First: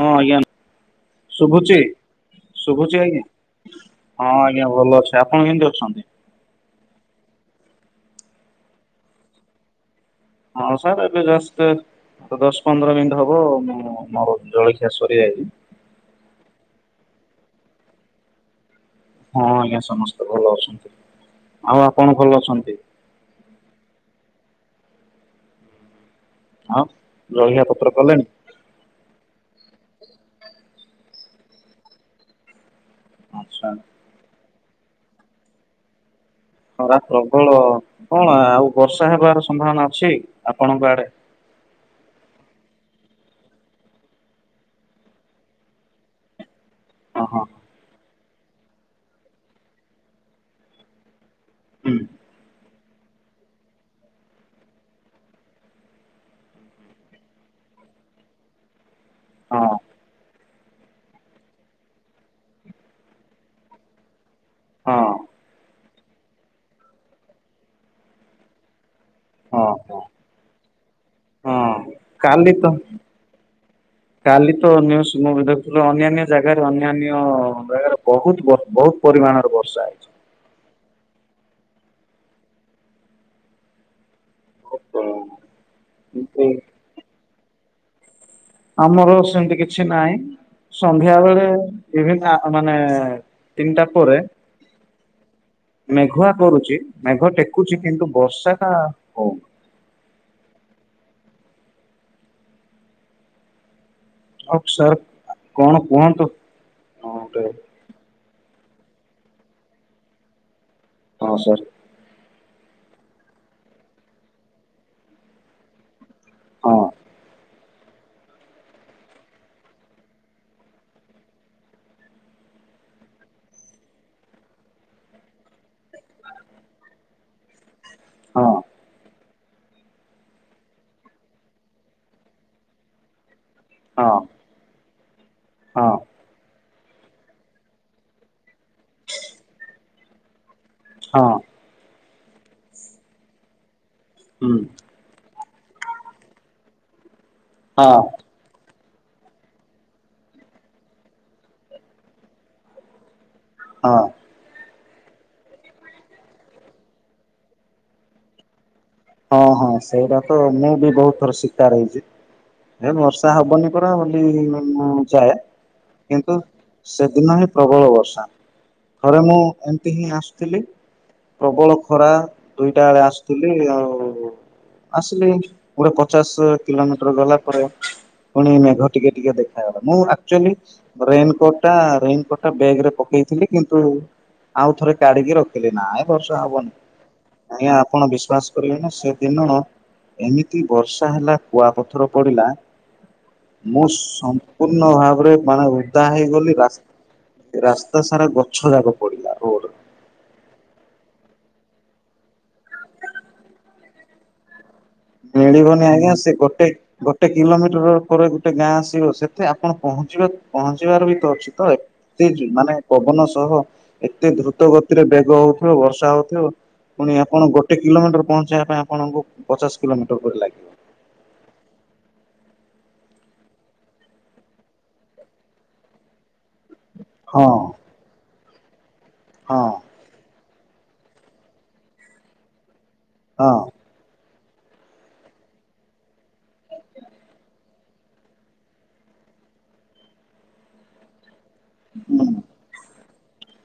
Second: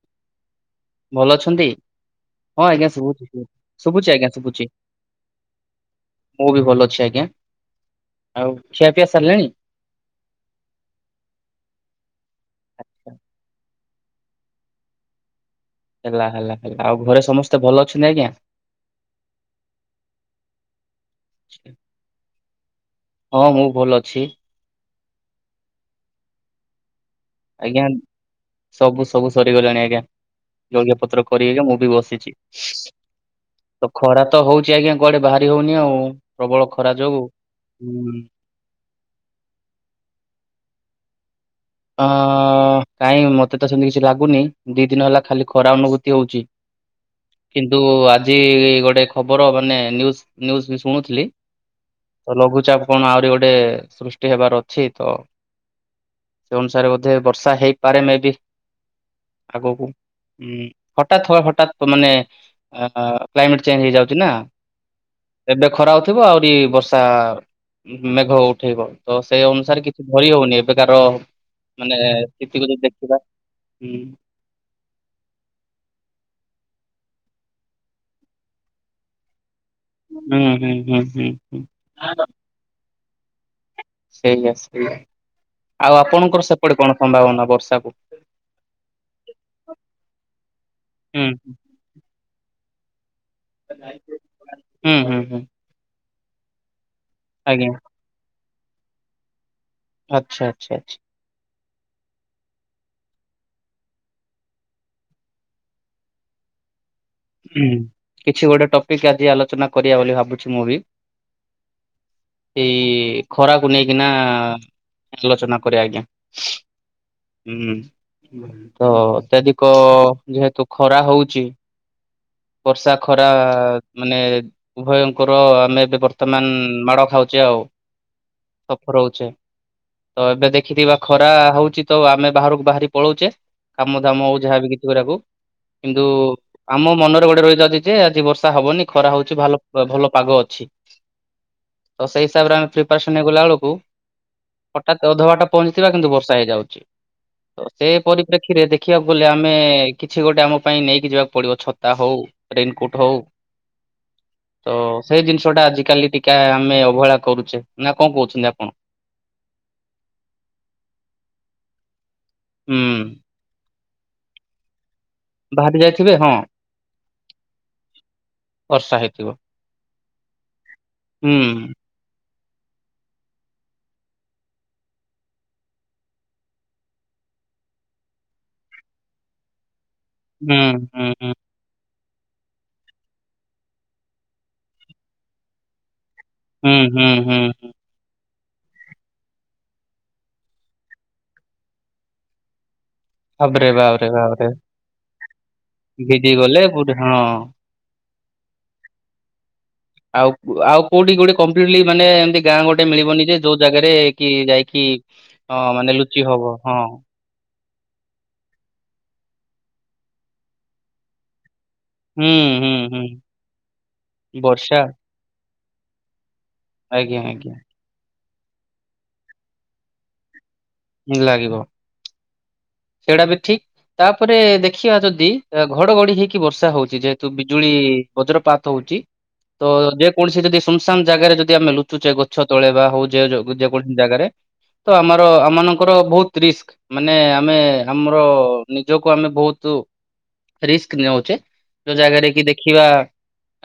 ହଁ ଆଜ୍ଞା- ଭଲ ଅଛନ୍ତି? ଶୁଭୁଛି ହଁ ଆଜ୍ଞା ଶୁଭୁଛି ଶୁଭୁଛି ଆଜ୍ଞା ହଁ ଶୁଭୁଛି ଭଲ ଅଛି ଆପଣ କେମିତି ଅଛନ୍ତି? ମୁଁ ବି ଭଲ ଅଛି ଆଜ୍ଞା। ଆଜ୍ଞା ଆଉ ଖିଆ ପିଆ ସରିଲାଣି? ହଁ ସାର୍ ଏବେ ଜଷ୍ଟ୍ ଦଶ ପନ୍ଦର ମିନିଟ୍ ହବ ମୁଁ ମୋର ଜଳଖିଆ ସରିଯାଇଛି। ହେଲା ହେଲା ହେଲା ଆଉ ଘରେ ସମସ୍ତେ ଭଲ ଅଛନ୍ତି ଆଜ୍ଞା? ହଁ ଆଜ୍ଞା ସମସ୍ତେ ଭଲ ଅଛନ୍ତି। ଆଉ ଆପଣ ଭଲ ଅଛନ୍ତି? ହଁ ମୁଁ ଭଲ ଅଛି। ଆଉ ରହିବା ଆଜ୍ଞା ପତ୍ର କଲେଣି? ସବୁ ସବୁ ସରିଗଲାଣି ଆଜ୍ଞା। ଯଜ୍ଞ ପତ୍ର କରିକି ମୁଁ ବି ବସିଛି। ଆଚ୍ଛା। ତ ଖରା ତ ହଉଛି ଆଜ୍ଞା କୁଆଡେ ବାହାରି ହଉନି ଆଉ। ପ୍ରବଳ ଖରା ଯୋଗୁ। ପ୍ରବଳ ହୁଁ କଣ ଆଉ ବର୍ଷା ହେବାର ସମ୍ଭାବନା ଅଛି ଆପଣଙ୍କ ଆଡେ? ଅଃ। କାଇଁ ମତେ ତ ସେମିତି କିଛି ଲାଗୁନି ଦି ଦିନ ହେଲା ଖାଲି ଖରା ଅନୁଭୂତି ହଉଛି। ହଁ ହଁ କିନ୍ତୁ ଆଜି ଗୋଟେ ଖବର ମାନେ ନ୍ୟୁଜ ନ୍ୟୁଜ ବି ଶୁଣୁଥିଲି ହୁଁ ତ ଲଘୁଚାପ କଣ ଆହୁରି ଗୋଟେ ସୃଷ୍ଟି ହେବାର ଅଛି ତ! ସେ ଅନୁସାରେ ବୋଧେ ବର୍ଷା ହେଇପାରେ ମେ ବି ହଁ ଆଗକୁ। ହୁଁ ହଠାତ୍ ହଠାତ୍ ମାନେ କ୍ଲାଇମେଟ ଚେଞ୍ଜ ହେଇଯାଉଛି ନା। ହଁ ଏବେ ଖରା ହଉଥିବ ଆହୁରି ବର୍ଷା ଉମ୍ ମେଘ ଉଠେଇବ। ତ ସେଇ ଅନୁସାରେ ହଁ କିଛି ଧରି ହଉନି ଏବେକାର ହଁ ମାନେ କାଲି ତ ସ୍ଥିତିକୁ ଯଦି ଦେଖିବା ହୁଁ କାଲି ତ ନ୍ୟୁଜ ମୁଁ ଦେଖୁଥିଲି ଅନ୍ୟାନ୍ୟ ଜାଗାରେ ଅନ୍ୟାନ୍ୟ ବେଳରେ ବହୁତ ବହୁତ ପରିମାଣର ବ ହୁଁ ହୁଁ ହୁଁ ହୁଁ ହୁଁ [inaudible] ସେଇୟା ସେଇୟା ଆଉ କିନ୍ତୁ ଆପଣଙ୍କର ସେପଟେ କଣ ସମ୍ଭାବନା ବର୍ଷାକୁ? ଆମର ସେମିତି କିଛି ନାହିଁ ହୁଁ। ସନ୍ଧ୍ୟାବେଳେ ବିଭିନ୍ନ ଆ ମାନେ ତିନିଟା ହୁଁ ପରେ ହୁଁ ହୁଁ ହୁଁ। ମେଘୁଆ କରୁଛି ମେଘ ଆଜ୍ଞା ଟେକୁଛି କିନ୍ତୁ ବର୍ଷାଟା ହଉନି। ଆଚ୍ଛା ଆଚ୍ଛା ଆଚ୍ଛା ଆଉ ସାର୍ କଣ କୁହନ୍ତୁ? ହଁ ଗୋଟେ ହୁଁ କିଛି ଗୋଟେ ଟପିକ୍ ଆଜି ଆଲୋଚନା କରିବା ବୋଲି ଭାବୁଛି ମୁଁ ବି ହଁ ସାର୍ ସେଇ ଖରାକୁ ନେଇକିନା ଆଲୋଚନା କରେ ଆଜ୍ଞା। ହଁ [unintelligible] ହୁଁ ଉମ୍ ତ ଅତ୍ୟଧିକ ଯେହେତୁ ଖରା ହଉଛି। [inaudible] ବର୍ଷା ଖରା ମାନେ ଉଭୟଙ୍କର ଆମେ ଏବେ ବର୍ତ୍ତମାନ ମାଡ଼ ଖାଉଛେ ଆଉ। ହଁ ସଫର୍ ହଉଛେ। ତ ଏବେ ଦେଖିଥିବା ଖରା ହଉଛି ତ ଆମେ ବାହାରକୁ ବାହାରି ପଳଉଛେ। କାମ ହଁ ଦାମ ଆଉ ଯାହାବି କିଛି କରିବାକୁ ହଁ କିନ୍ତୁ ଆମ ମନରେ ଗୋଟେ ରହିଯାଇଛି ଯେ ଆଜି ବର୍ଷା ହବନି ଖରା ହଉଛି ଭଲ ଭଲ ପାଗ ଅଛି। ହଁ ତ ସେଇ ହିସାବରେ ଆମେ ପ୍ରିପ୍ରାସନ୍ ହେଇଗଲା ବେଳକୁ ହୁଁ ହଠାତ୍ ଅଧ ବାଟ ପହଞ୍ଚିଥିବା କିନ୍ତୁ ବର୍ଷା ହେଇଯାଉଛି। ତ ସେ ହଁ ପରିପ୍ରେକ୍ଷୀରେ ଦେଖିବାକୁ ଗଲେ ଆମେ କିଛି ଗୋଟେ ଆମ ପାଇଁ ନେଇକି ଯିବାକୁ ପଡିବ ଛତା ହଉ ରେନିକୋଟ୍ ହଉ ହଁ, ତ ସେଇ ଜିନିଷ ଟା ଆଜିକାଲି ଟିକେ ଆମେ ଅବହେଳା କରୁଛେ ନା କଣ କହୁଛନ୍ତି ଆପଣ। ହଁ ହଁ ସେଇଟା ତ ମୁଁ ବି ବହୁତ ଥର ଶିକାର ହେଇଛି ହେ ହୁଁ ବର୍ଷା ହବନି। ରା ବୋଲି ମୁଁ ଯାଏ ବାହାରି ଯାଇଥିବେ ହଁ କିନ୍ତୁ ସେଦିନ ହିଁ ପ୍ରବଳ ବର୍ଷା। ବର୍ଷା ଥରେ ହେଇଥିବ ମୁଁ ଏମିତି ହିଁ ଆସୁଥିଲି ହୁଁ। ପ୍ରବଳ ଖରା ଦୁଇଟା ବେଳେ ଆସୁଥିଲି ଆଉ ଆସିଲି ଗୋଟେ ପଚାଶ କିଲୋମିଟର ଗଲା ପରେ ପୁଣି ମେଘ ଟିକେ ଟିକେ ଦେଖାଗଲା ମୁଁ ଆକଚୁଆଲି ହୁଁ ହୁଁ ହୁଁ ରେନକୋଟ ଟା ରେନ ଗୋଟେ ବ୍ୟାଗ ରେ ପକେଇଥିଲି କିନ୍ତୁ ଆଉ ଥରେ କାଢିକି ରଖିଲି ନାଇଁ। ବର୍ଷା ହବନି ହୁଁ ହୁଁ ହୁଁ ଆଜ୍ଞା ଆପଣ ବିଶ୍ଵାସ ସେ ଦିନ ଏମିତି ବର୍ଷା ହେଲା କୁଆପଥର ପଡିଲା, ବାବରେ ମୁଁ ବାବରେ ବାବରେ ସମ୍ପୂର୍ଣ୍ଣ ଭାବରେ ମାନେ ଉଧା ଭିଜି ହେଇଗଲି ଗଲେ ପୁଣି ହଁ। ରାସ ତ ସାରା ଗଛ ଯାକ ପଡିଲା ରୋଡରେ ଆଉ ଆଉ କୋଉଠି ଗୋଟେ କମ୍ପ୍ଟଲି ମାନେ ଏମତି ଗାଁ ଗୋଟେ ମିଳିବନି ଯେ ଯୋଉ ଜାଗାରେ କି ଯାଇ ମିଳିବନି ଆଜ୍ଞା ସେ ଗୋଟେ ହଁ ଗୋଟେ କିଲୋମିଟର ପରେ ଗୋଟେ ଗାଁ ଆସିବ ସେତେ ଆପଣ ପହଞ୍ଚିବା ପହଞ୍ଚିବାର ବି ତ ଅଛି। ତ ହୁଁ ଏତେ ହୁଁ ମାନେ ହୁଁ। ପବନ ସହ ଏତେ ଦ୍ରୁତ ବର୍ଷା ଗତିରେ ବେଗ ହଉଥିବ ବର୍ଷା ହଉଥିବ ପୁଣି ଆଜ୍ଞା ଆପଣ ଆଜ୍ଞା ଗୋଟେ କିଲୋମିଟର ପହଞ୍ଚେଇବା ପାଇଁ ଆପଣଙ୍କୁ ପଚାଶ କିଲୋମିଟର ପରି ଲାଗିବ। ଲାଗିବ। ସେଇଟା ବି ଠିକ ତାପରେ ଦେଖିବା ଯଦି ଘଡଘଡି ହେଇ ବର୍ଷା ହଉଛି ଯେହେତୁ ହଁ ବିଜୁଳି ବଜ୍ରପାତ ହଉଛି ହଁ ତ ଯେକୌଣସି ଯଦି ଶୂନଶାନ ଜାଗାରେ ଯଦି ଆମେ ଲୁଚୁଚେ ଗଛ ତଳେ ବା ହଉ ଯେ ହଁ ଯେକୌଣସି ଜାଗାରେ ତ ଆମର ଆମ ମାନଙ୍କର ବହୁତ ରିସ୍କ ମାନେ ଆମେ ଆମର ନିଜକୁ ଆମେ ବହୁତ ରିସ୍କ ନଉଚେ ଯୋଉ ହୁଁ ଜାଗାରେ କି ଦେଖିବା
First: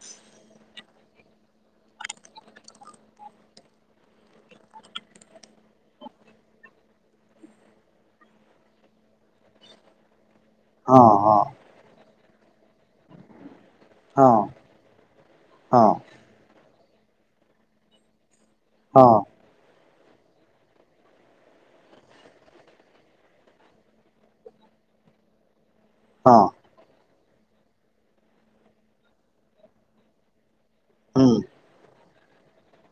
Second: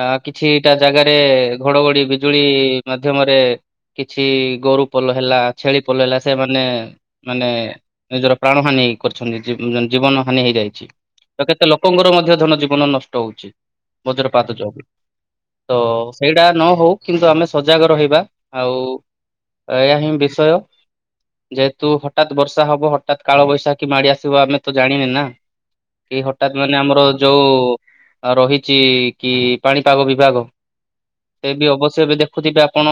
ଆ କିଛିଟା ଜାଗାରେ ଘଡଘଡି ବିଜୁଳି ମାଧ୍ୟମରେ କିଛି ଗୋରୁ ପଲ ହେଲା ଛେଳି ପଲ ହେଲା ସେମାନେ ମାନେ ନିଜର ପ୍ରାଣ ହାନି କରିଛନ୍ତି ଜୀବନ ହାନି ହେଇଯାଇଛି ହଁ ହଁ ତ କେତେ ଲୋକଙ୍କର ମଧ୍ୟ ଧନ ଜୀବନ ନଷ୍ଟ ହଉଛି ହଁ ବଜ୍ରପାତ ଯ ତ ହଁ ସେଇଟା ନ ହଉ କିନ୍ତୁ ଆମେ ସଜାଗ ରହିବା ଆଉ ହଁ ଏଇହିଁ ବିଷୟ ଯେହେତୁ ହଠାତ ବର୍ଷା ହବ ହ ହଠାତ କାଳ ବୈଶାଖ କି ମାଡି ଆସିବ ଆମେ ତ ଜାଣିବେ ନା କି ହଁ ହଠାତ ମାନେ ଆମର ଯଉ ରହିଛି କି ପାଣିପାଗ ବିଭାଗ ହୁଁ ଏ ବି ଅବଶ୍ୟ ଏବେ ଦେଖୁଥିବେ ଆପଣ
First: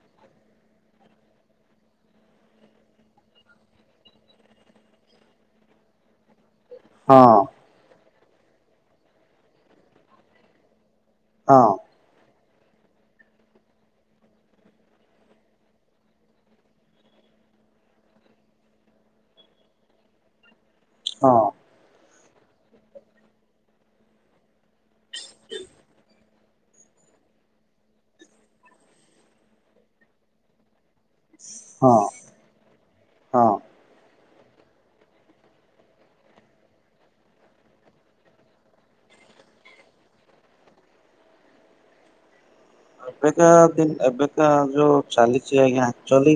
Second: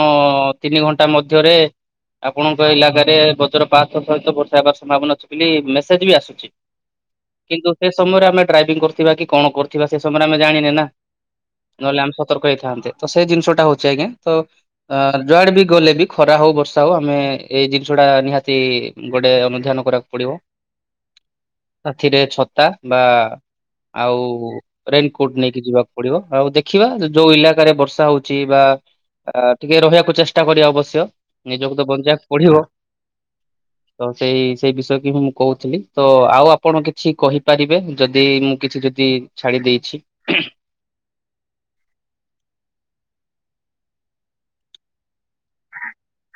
ତିନି ଘଣ୍ଟା ମଧ୍ୟରେ ଆପଣଙ୍କ ଇଲାକାରେ ବଜ୍ର ପା ଥ ସହିତ ବର୍ଷା ହେବାର ସମ୍ଭାବନା ଅଛି ବୋଲି ମେସେଜ୍ ବି ଆସୁଛି। ହଁ, ଅଁ, କିନ୍ତୁ ସେ ସମୟରେ ଆମେ ଡ୍ରାଇଭିଂ କରିୁଥିବା କି କଣ କରୁଥିବା ସେ ସମୟରେ ଆମେ ଜାଣିନେ ନା ହଁ ନହେଲେ ଆମେ ସ ସତର୍କ ହେଇଥାନ୍ତେ ତ ସେ ଜିନିଷ ଟା ହଉଛି ଆଜ୍ଞା ତ ଅ ଯୁଆଡେ ବି ଗଲେ ବି ଖରା ହଉ ବର୍ଷା ହଉ ଆମେ ଏଇ ଜିନିଷ ଟା ନିହାତି ଗୋଟେ ଅନୁଧ୍ୟାନ କରିବାକୁ ପଡିବ। ହଁ, ଏଥିରେ ଛତା ବା ଆଉ ରେନକୋଟ ନେଇକି ଯିବାକୁ ପଡିବ। ଆଉ ଦେଖିବା ଯୋଉ ଇଲାକାରେ ବର୍ଷା ହଉଛି ବା ଟିକେ ରହିବାକୁ ଚେଷ୍ଟା କରିବା ଅବଶ୍ୟ। ନିଜକୁ ତ ହଁ ବଞ୍ଜାକୁ ପଡିବ ହଁ ତ ସେଇ ସେଇ ବିଷୟ କି ହିଁ ମୁଁ କହୁଥିଲି ତ ଆଉ ଆପଣ କିଛି କହିପାରିବେ ଯଦି ମୁଁ କିଛି ଯଦି ଛାଡିି ଦେଇଛି। ହ ଏବେକା ଏବେକା ଯୋଉ ଚାଲିଛି ଆଜ୍ଞା ଆକଚୁଆଲି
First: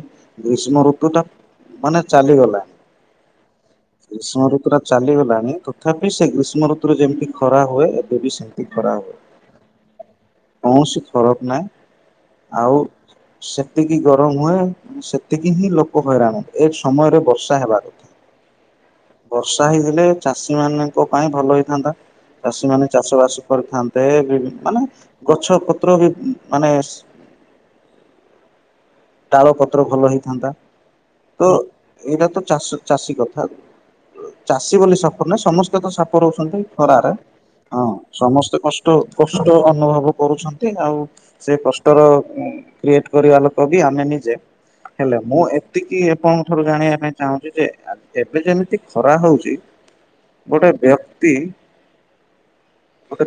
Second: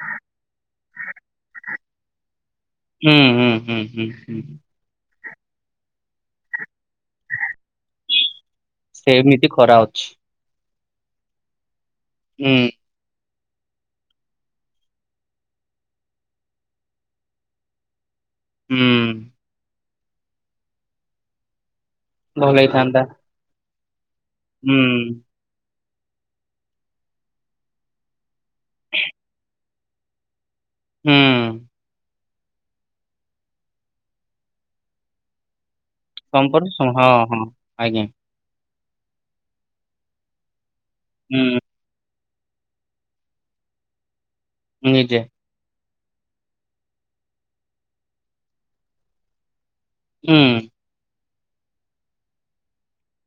ଗ୍ରୀଷ୍ମ ଋତୁଟା ମାନେ ଚାଲିଗଲା। ହୁଁ ହୁଁ। ହୁଁ ହୁଁ ଗ୍ରୀଷ୍ମ ଋତୁଟା ଚାଲିଗଲାଣି ତଥାପି ସେ ଗ୍ରୀଷ୍ମ ଋତୁ ଋତୁରେ ଯେମିତି ଖରା ହୁଏ ଏବେବି ସେମତି ଖରା ହୁଏ। ସେମିତି ଖରା ଅଛି କୌଣସି ଫରକ ନାହିଁ। ହୁଁ ଆଉ ସେତିକି ଗରମ ହୁଏ ସେତିକି ହିଁ ଲୋକ ହଇରାଣନ୍ତି ଏ ସମୟରେ ବର୍ଷା ହେବା କଥା। ହୁଁ। ଲେ ଚାଷୀ ମାନଙ୍କ ପାଇଁ ଭଲ ହେଇଥାନ୍ତା ଭଲ ଚାଷୀ ମାନେ ହେଇଥାନ୍ତା ଚାଷ ବାସ କରିଥାନ୍ତେ। ସେ ବି ହୁଁ ମାନେ, ଗଛ ପତ୍ର ବି ମାନେ ତାଳ ପତ୍ର ଭଲ ହେଇଥାନ୍ତା। ହୁଁ ତ ଏଇଟା ତ ଚାଷୀ କଥା ଚାଷୀ ବୋଲି ସଫର ନାହିଁ ସମସ୍ତେ ତ ସାପ ରହୁଛନ୍ତି ସମ୍ପର୍କ ସମ- ହଁ ଖରାରେ ହଁ ଆଜ୍ଞା ସମସ୍ତେ କଷ୍ଟ କଷ୍ଟ ଅନୁଭବ କରୁଛ ନ୍ତି ଆଉ ହୁଁ ସେ କଷ୍ଟର ୱେଟ କରିବା ଲୋକ ବି ଆମେ ନିଜେ। ହେଲେ ନିଜେ ମୁଁ ଏ ଏତିକି ଆପଣଙ୍କ ଠାରୁ ଜାଣିବା ପାଇଁ ଚାହୁଁଛି ଯେ, ଏବେ ଯେମିତି ଖରା ହଉଛି ହୁଁ ଗୋଟେ ବ୍ୟକ୍ତି ଗୋଟେ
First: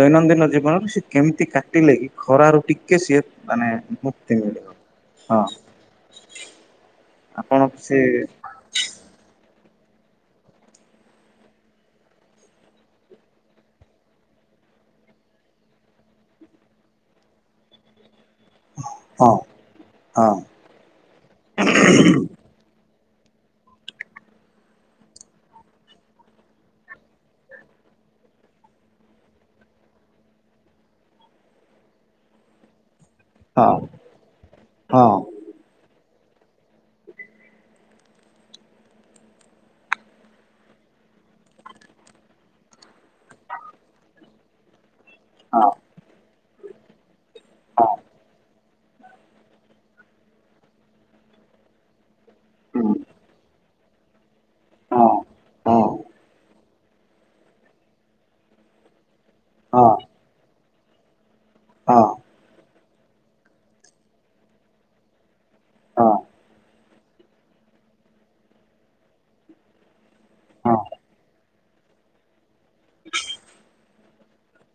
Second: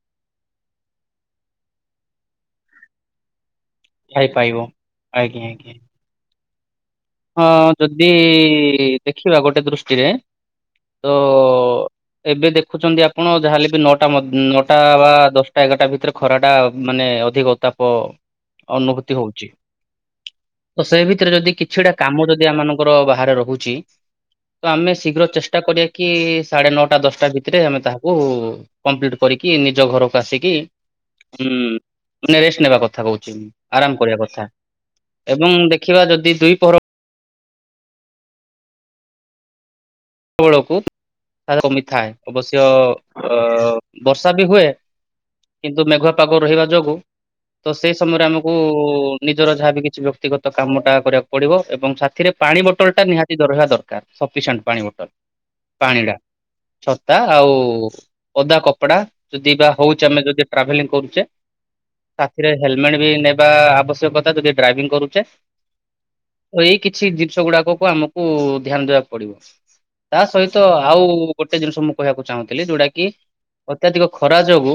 ଦୈନନ୍ଦିନ ଜୀବନରେ ସେ କେମିତି କାଟିଲେ କି ଖରାରୁ ଟିକେ ସିଏ ମାନେ ମୁକ୍ତି ଖାଇପାରିବ ମିଳିବ। ଆଜ୍ଞା ହଁ ଆଜ୍ଞା। ହଁ ଆପଣ ସେ ଯଦି ଦେଖିବା ଗୋଟେ ଦୃଷ୍ଟିରେ ତ ଏବେ ଦେଖୁଛନ୍ତି ଆପଣ ଯାହାେଲେ ବି ନଅଟା ମ-ନଅଟା ବା ଦଶଟା ଏଗାରଟା ଭିତରେ ଖରାଟା ମାନେ ଅଧିକ ତାପ ଅନୁଭୂତି ହଁ ହଉଛି ହଁ ତ ସେ ଭିତରେ ଯଦି କିଛିଟା କାମ ଯଦି ଆମମାନଙ୍କୁ କର ବାହାରେ ରହୁଛି, ତ ଆମେ ଶୀଘ୍ର ଚେଷ୍ଟା କରିବା କି, ସାଢେ ନଅଟା ଦଶଟା ଭିତରେ ଆମେ ତାହାକୁ କମ୍ପ୍ଲିଟ କରି କି ନିଜ ଘରକୁ ଆସିକି ଉଁ ରେଷ୍ଟ ନେବା କଥା କହୁ ଚି ହଁ ଆରାମ କରିବା କଥା। ହଁ ଏବଂ, ଦେଖିବା ଯଦି ଦୁଇ ପହର ବେଳକୁ [unintelligible] କମିଥାଏ, ଅବଶ୍ୟ ଅ ବର୍ଷା ବି ହୁଏ ହଁ କିନ୍ତୁ ମେଘୁଆ ପାଗ ରହିବା ଯୋଗୁ ତ ସେଇ ସମୟରେ ଆମକୁ କୁ ନିଜର ଯାହାବ କିଛି ବ୍ୟକ୍ତିଗତ କାମ ଟା କରିବାକୁ ପଡିବ। ଏବଂ ସାଥିରେ ପାଣି ହଁ। ବୋଟଲ ଟା ନିହାତି ଦରହିବା। ଦରକାର ସଫିସେଣ୍ଟ ପାଣି ବୋ ଟଲ ପାଣି ଟା ଛତା ଆଉ ଓଦା କପଡା ଯଦି ବା ହଉଛେ ଆମେ ଯଦି ଟ୍ରାଭେଲିଂ କରୁଛେ ସାଥିରେ ହେଲ୍ପ ନେବା ଆବଶ୍ୟକତା ଯଦି ଡ୍ରାଇଭିଂ କରୁଛେ। କିଛି ଜିନିଷ ଗୁଡାକକୁ ଆମକୁ ଧ୍ୟାନ ଦବାକୁ ପଡିବ। ତା ସହିତ ଆଉ ଗୋଟେ ଜିନିଷ ମୁଁ କହିବାକୁ ଚାହୁଁଥିଲି ଯୋଉଟା କି ଅତ୍ୟଧିକ ଖରା ଯୋଗୁ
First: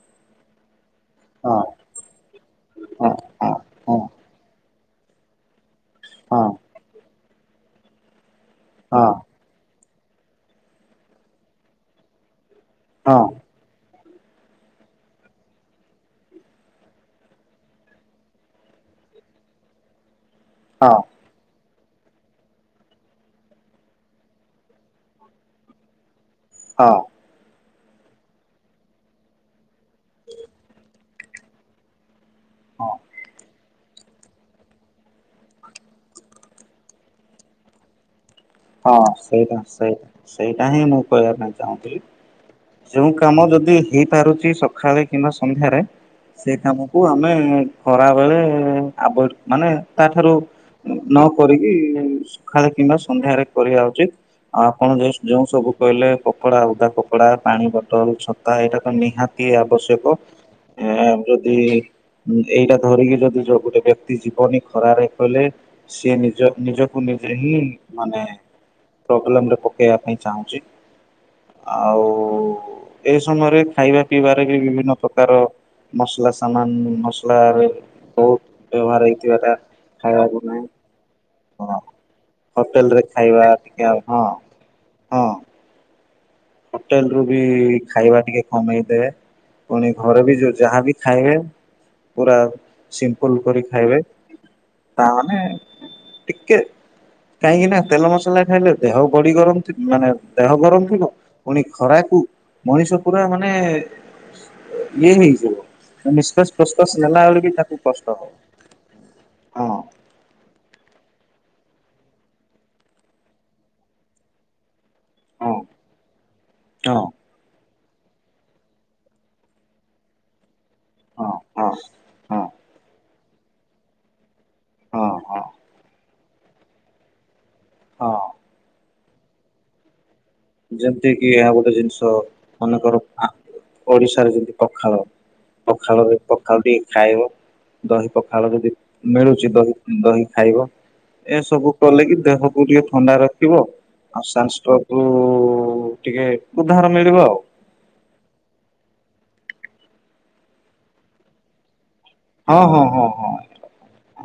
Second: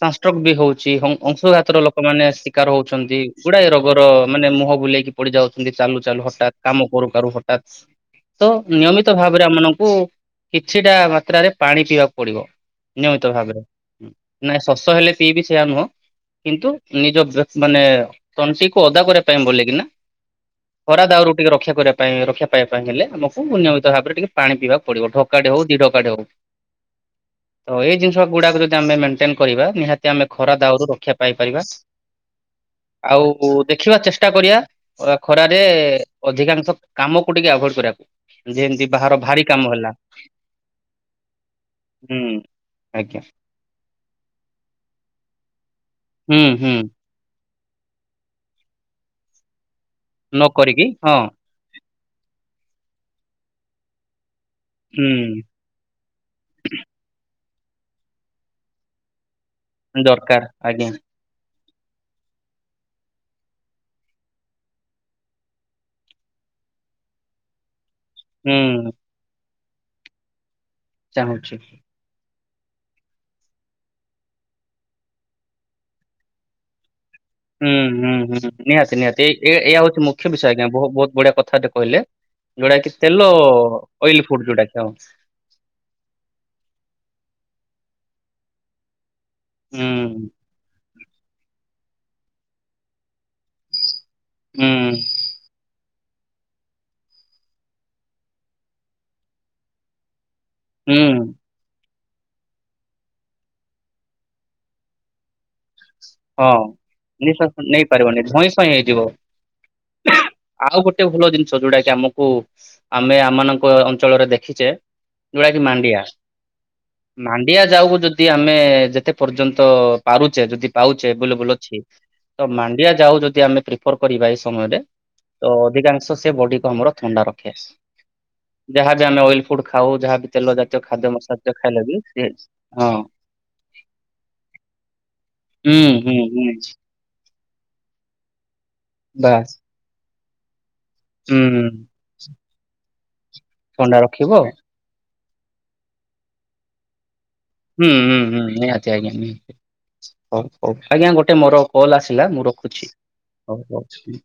ସଂଷ୍ଟୋକ ବି ହଉଛି। ଛି ଅଂଶଘାତର ଲୋକ ମାନେ ଶିକାର ହଉଛନ୍ତି। ଗୁଡାଏ ରୋଗର, ମାନେ ମୁହଁ ବୁଲେଇକି ପଡି ଯାଉଛନ୍ତି। ଚାଲୁ ଚାଲୁ ହଠାତ, କାମ କରୁ କରୁ ହଠାତ, ତ ନିୟମିତ ଭାବରେ ଆମମାନ କିଛିଟା ମାତ୍ରାରେ ପାଣି ପିଇବାକୁ ପଡିବ ନିୟମିତ ଭାବରେ। ନାଇଁ ଶଶ ହେଲେ ପିଇ ବି ସେଇୟା ନୁହଁ। କିନ୍ତୁ ନିଜ ଡ୍ରେସ ମାନେ ତଂଶି କୁ ଅଦା ପରେ ପାନ୍ ବୋଲେ କିନା ଖରା ଦାଉରୁ ଟିକେ ରକ୍ଷା କରିବା ପାଇଁ ରକ୍ଷା ପାଇବା ପାଇଁ ହେଲେ ଆମକୁ ନି ମିତ ଭାବରେ ଟିକେ ପାଣି ପିଇକୁ ପଡିବ। ଢୋକାଟେ ହଉ ଦିଢୋକାଟେ ହଉ। ହଁ। ତ ଏଇ ଜିନିଷ ଗୁଡାକୁ ଯଦି ଆମେ ମେଣ୍ଟେନ କରିବା ନିହାତି ଆମେ ଖରା ଦାଉରୁ ରକ୍ଷା ପାଇପାରିବା। ହଁ। ଆଉ ଦେଖିବା ଚେଷ୍ଟା କରିବା ଖରାରେ ଅଧିକାଂଶ କାମକୁ ଟିକେ ଆଭଏଡ କରିବାକୁ ଯେମିତି ହଁ ବାହାର ଭାରି ସେଇଟା କାମ ହେଲା ସେଇଟା ସେଇଟା ହିଁ ମୁଁ କହିବା ପାଇଁ ଚାହୁଁଥିଲି। ହୁଁ ଯୋଉ ଆଜ୍ଞା କାମ ଯଦି ହେଇପାରୁଛି ସକାଳେ କିମ୍ବା ସନ୍ଧ୍ୟାରେ ହୁଁ ସେ ହୁଁ କାମକୁ ଆମେ ଖରା ବେଳେ ଆବ ମାନେ ତାଠାରୁ ନ କରିକି ହଁ ନ କରିକି ସକାଳେ କିମ୍ବା ସନ୍ଧ୍ୟାରେ କରିବା ଉଚିତ ଆଉ ଆପଣ ହୁଁ ଯୋଉ ସବୁ କହିଲେ କପଡା ଉଦା କପଡା ପାଣି ବୋଟଲ ଛତା ଏଇଟା ତ ନିହାତି ଅତି ଆବଶ୍ୟକ ଦରକାର ଆଜ୍ଞା ଆ ଯଦି ଏଇଟା ଧରିକି ଯଦି ଯୋଉ ଗୋଟେ ବ୍ୟକ୍ତି ଜୀବନି ଖରାାରେ କଲେ ସିଏ ନିଜ ନିଜ ମି ହିଁ ହୁଁ। ହୋଟେଲ ଆମେ ପକେଇବା ପାଇଁ ଚାହୁଁଛି ଚାହୁଁଛି ଆଉ। ଏଇ ସମୟରେ ଖାଇବା ପିଇବାରେ ବି ବିଭିନ୍ନ ପ୍ରକାର ମସଲା ସମାନସ ହୁଁ ହୁଁ ହୁଁ ନିହାତି ନିହାତି ହେଇଥିବାଟା ଏଇୟ ହଉଛି ମୁଖ୍ୟ ଖାଇବାକୁ ବିଷୟ ନାହିଁ ଆଜ୍ଞା ବହୁତ ବହୁତ ବଢିଆ କଥାଟେ ହଁ କହିଲେ ଯୋଉଟା ହୋଟେଲ କି ରେ ତେଲ ଖାଇବା ଟିକେ ଆଉ ହଁ ଅଏଲି ଫୁଡ ଯୋଉଟା କି ହ ହଁ ହୋଟେଲ ରୁ ବି ଖାଇବା ଟିକେ କମେଇଦବେ ପୁଣି ଘରେ ହୁଁ ବି ଯଉ ଯାହାବି। ଖାଇବେ ପୁରା ସିମ୍ପଲ କରି ଖାଇବେ ହୁଁ ତାମାନେ ଟିକେ କାହିଁକି ନା ତେଲ ମସଲା ଖାଇଲେ ଦେହ ବଡି ଗରମ ମାନେ। ଦେହ ଗରମ ହୁଁ ପୁଣି ଖରାକୁ ମଣିଷ ପୁରା ମାନେ ଇଏ ହେଇଯିବ। ହଁ ନିଶ୍ୱାସ ପ୍ରଶ୍ୱାସ ନେଲା ବେଳେ ନିଶା ବି ତାକୁ କଷ୍ଟ ନେଇପାରିବନି ହବ ଧଇଁ ସଇଁ ହେଇଯିବ। ହଁ ଆଉ ଗୋଟେ। ଭଲ ଜିନିଷ ଯୋଉଟା କି ଆମକୁ ଆମେ ଆମମାନଙ୍କ ଅଞ୍ଚଳରେ ଦେଖିଛେ ଯୋଉଟା ହଁ କିି ମାଣ୍ଡିଆ ହଁ। ମାଣ୍ଡିଆ ଯାଉକୁ ଯଦି ଆମେ ଯେତେ ପର୍ଯ୍ୟନ୍ତ ପାରୁଛେ ଯଦି ପାଉଛିେ ହଁ ଏଭଲେବୁଲ ହଁ ଅଛି ହଁ ତ ମାଣ୍ଡିଆ ଯାଉ ଯଦି ଆମେ ପ୍ରିଫର କରିବା। ସମୟରେ ହଁ ହଁ ତ ଅଧିକାଂଶ ସେ ବଡି କ ଆମର ଥଣ୍ଡା ରଖି ଆସ ହଁ ଯାହା। ଆମେ ଅଏଲ ଫୁଡ ଖାଉ ଯାହାବି ତେଲ ଜାତୀୟ ଯେମିତି ଖାଦ୍ୟ କିି ମସା ଏହା ଗୋଟେ ଖାଇଲେ ଜିନିଷ ବି ହଁ ମନେକର ଓଡିଶାରେ ଯମିତି ପଖାଳ ହୁଁ ପଖାଳରେ ହୁଁ ହୁଁ ପଖାଳ ଟିକ ଖାଇବ ଦହି ପଖାଳ ଯଦି ମିଳୁଛି ବାସ୍ ଦହି ଦହି ଖାଇବ। ହୁଁ ଏସବୁ କଲେ କିି ଦେହକୁ ଟିକେ ଥଣ୍ଡା ରଖିବ ଥଣ୍ଡା ଆଉ ରଖିବ ଶାସ୍। ଟିକେ ଉଦ୍ଧାର ମିଳିବ ଆଉ ହୁଁ ହୁଁ ହୁଁ ନିହାତି ଆଜ୍ଞା ନିତି ହଉ ହଉ ଆଜ୍ଞା ଗୋଟେ ମୋର କଲ୍ ଆସିଲା ମୁଁ ହଁ ହଁ ରଖୁଛି ହଁ ହଁ ହଉ ହଉ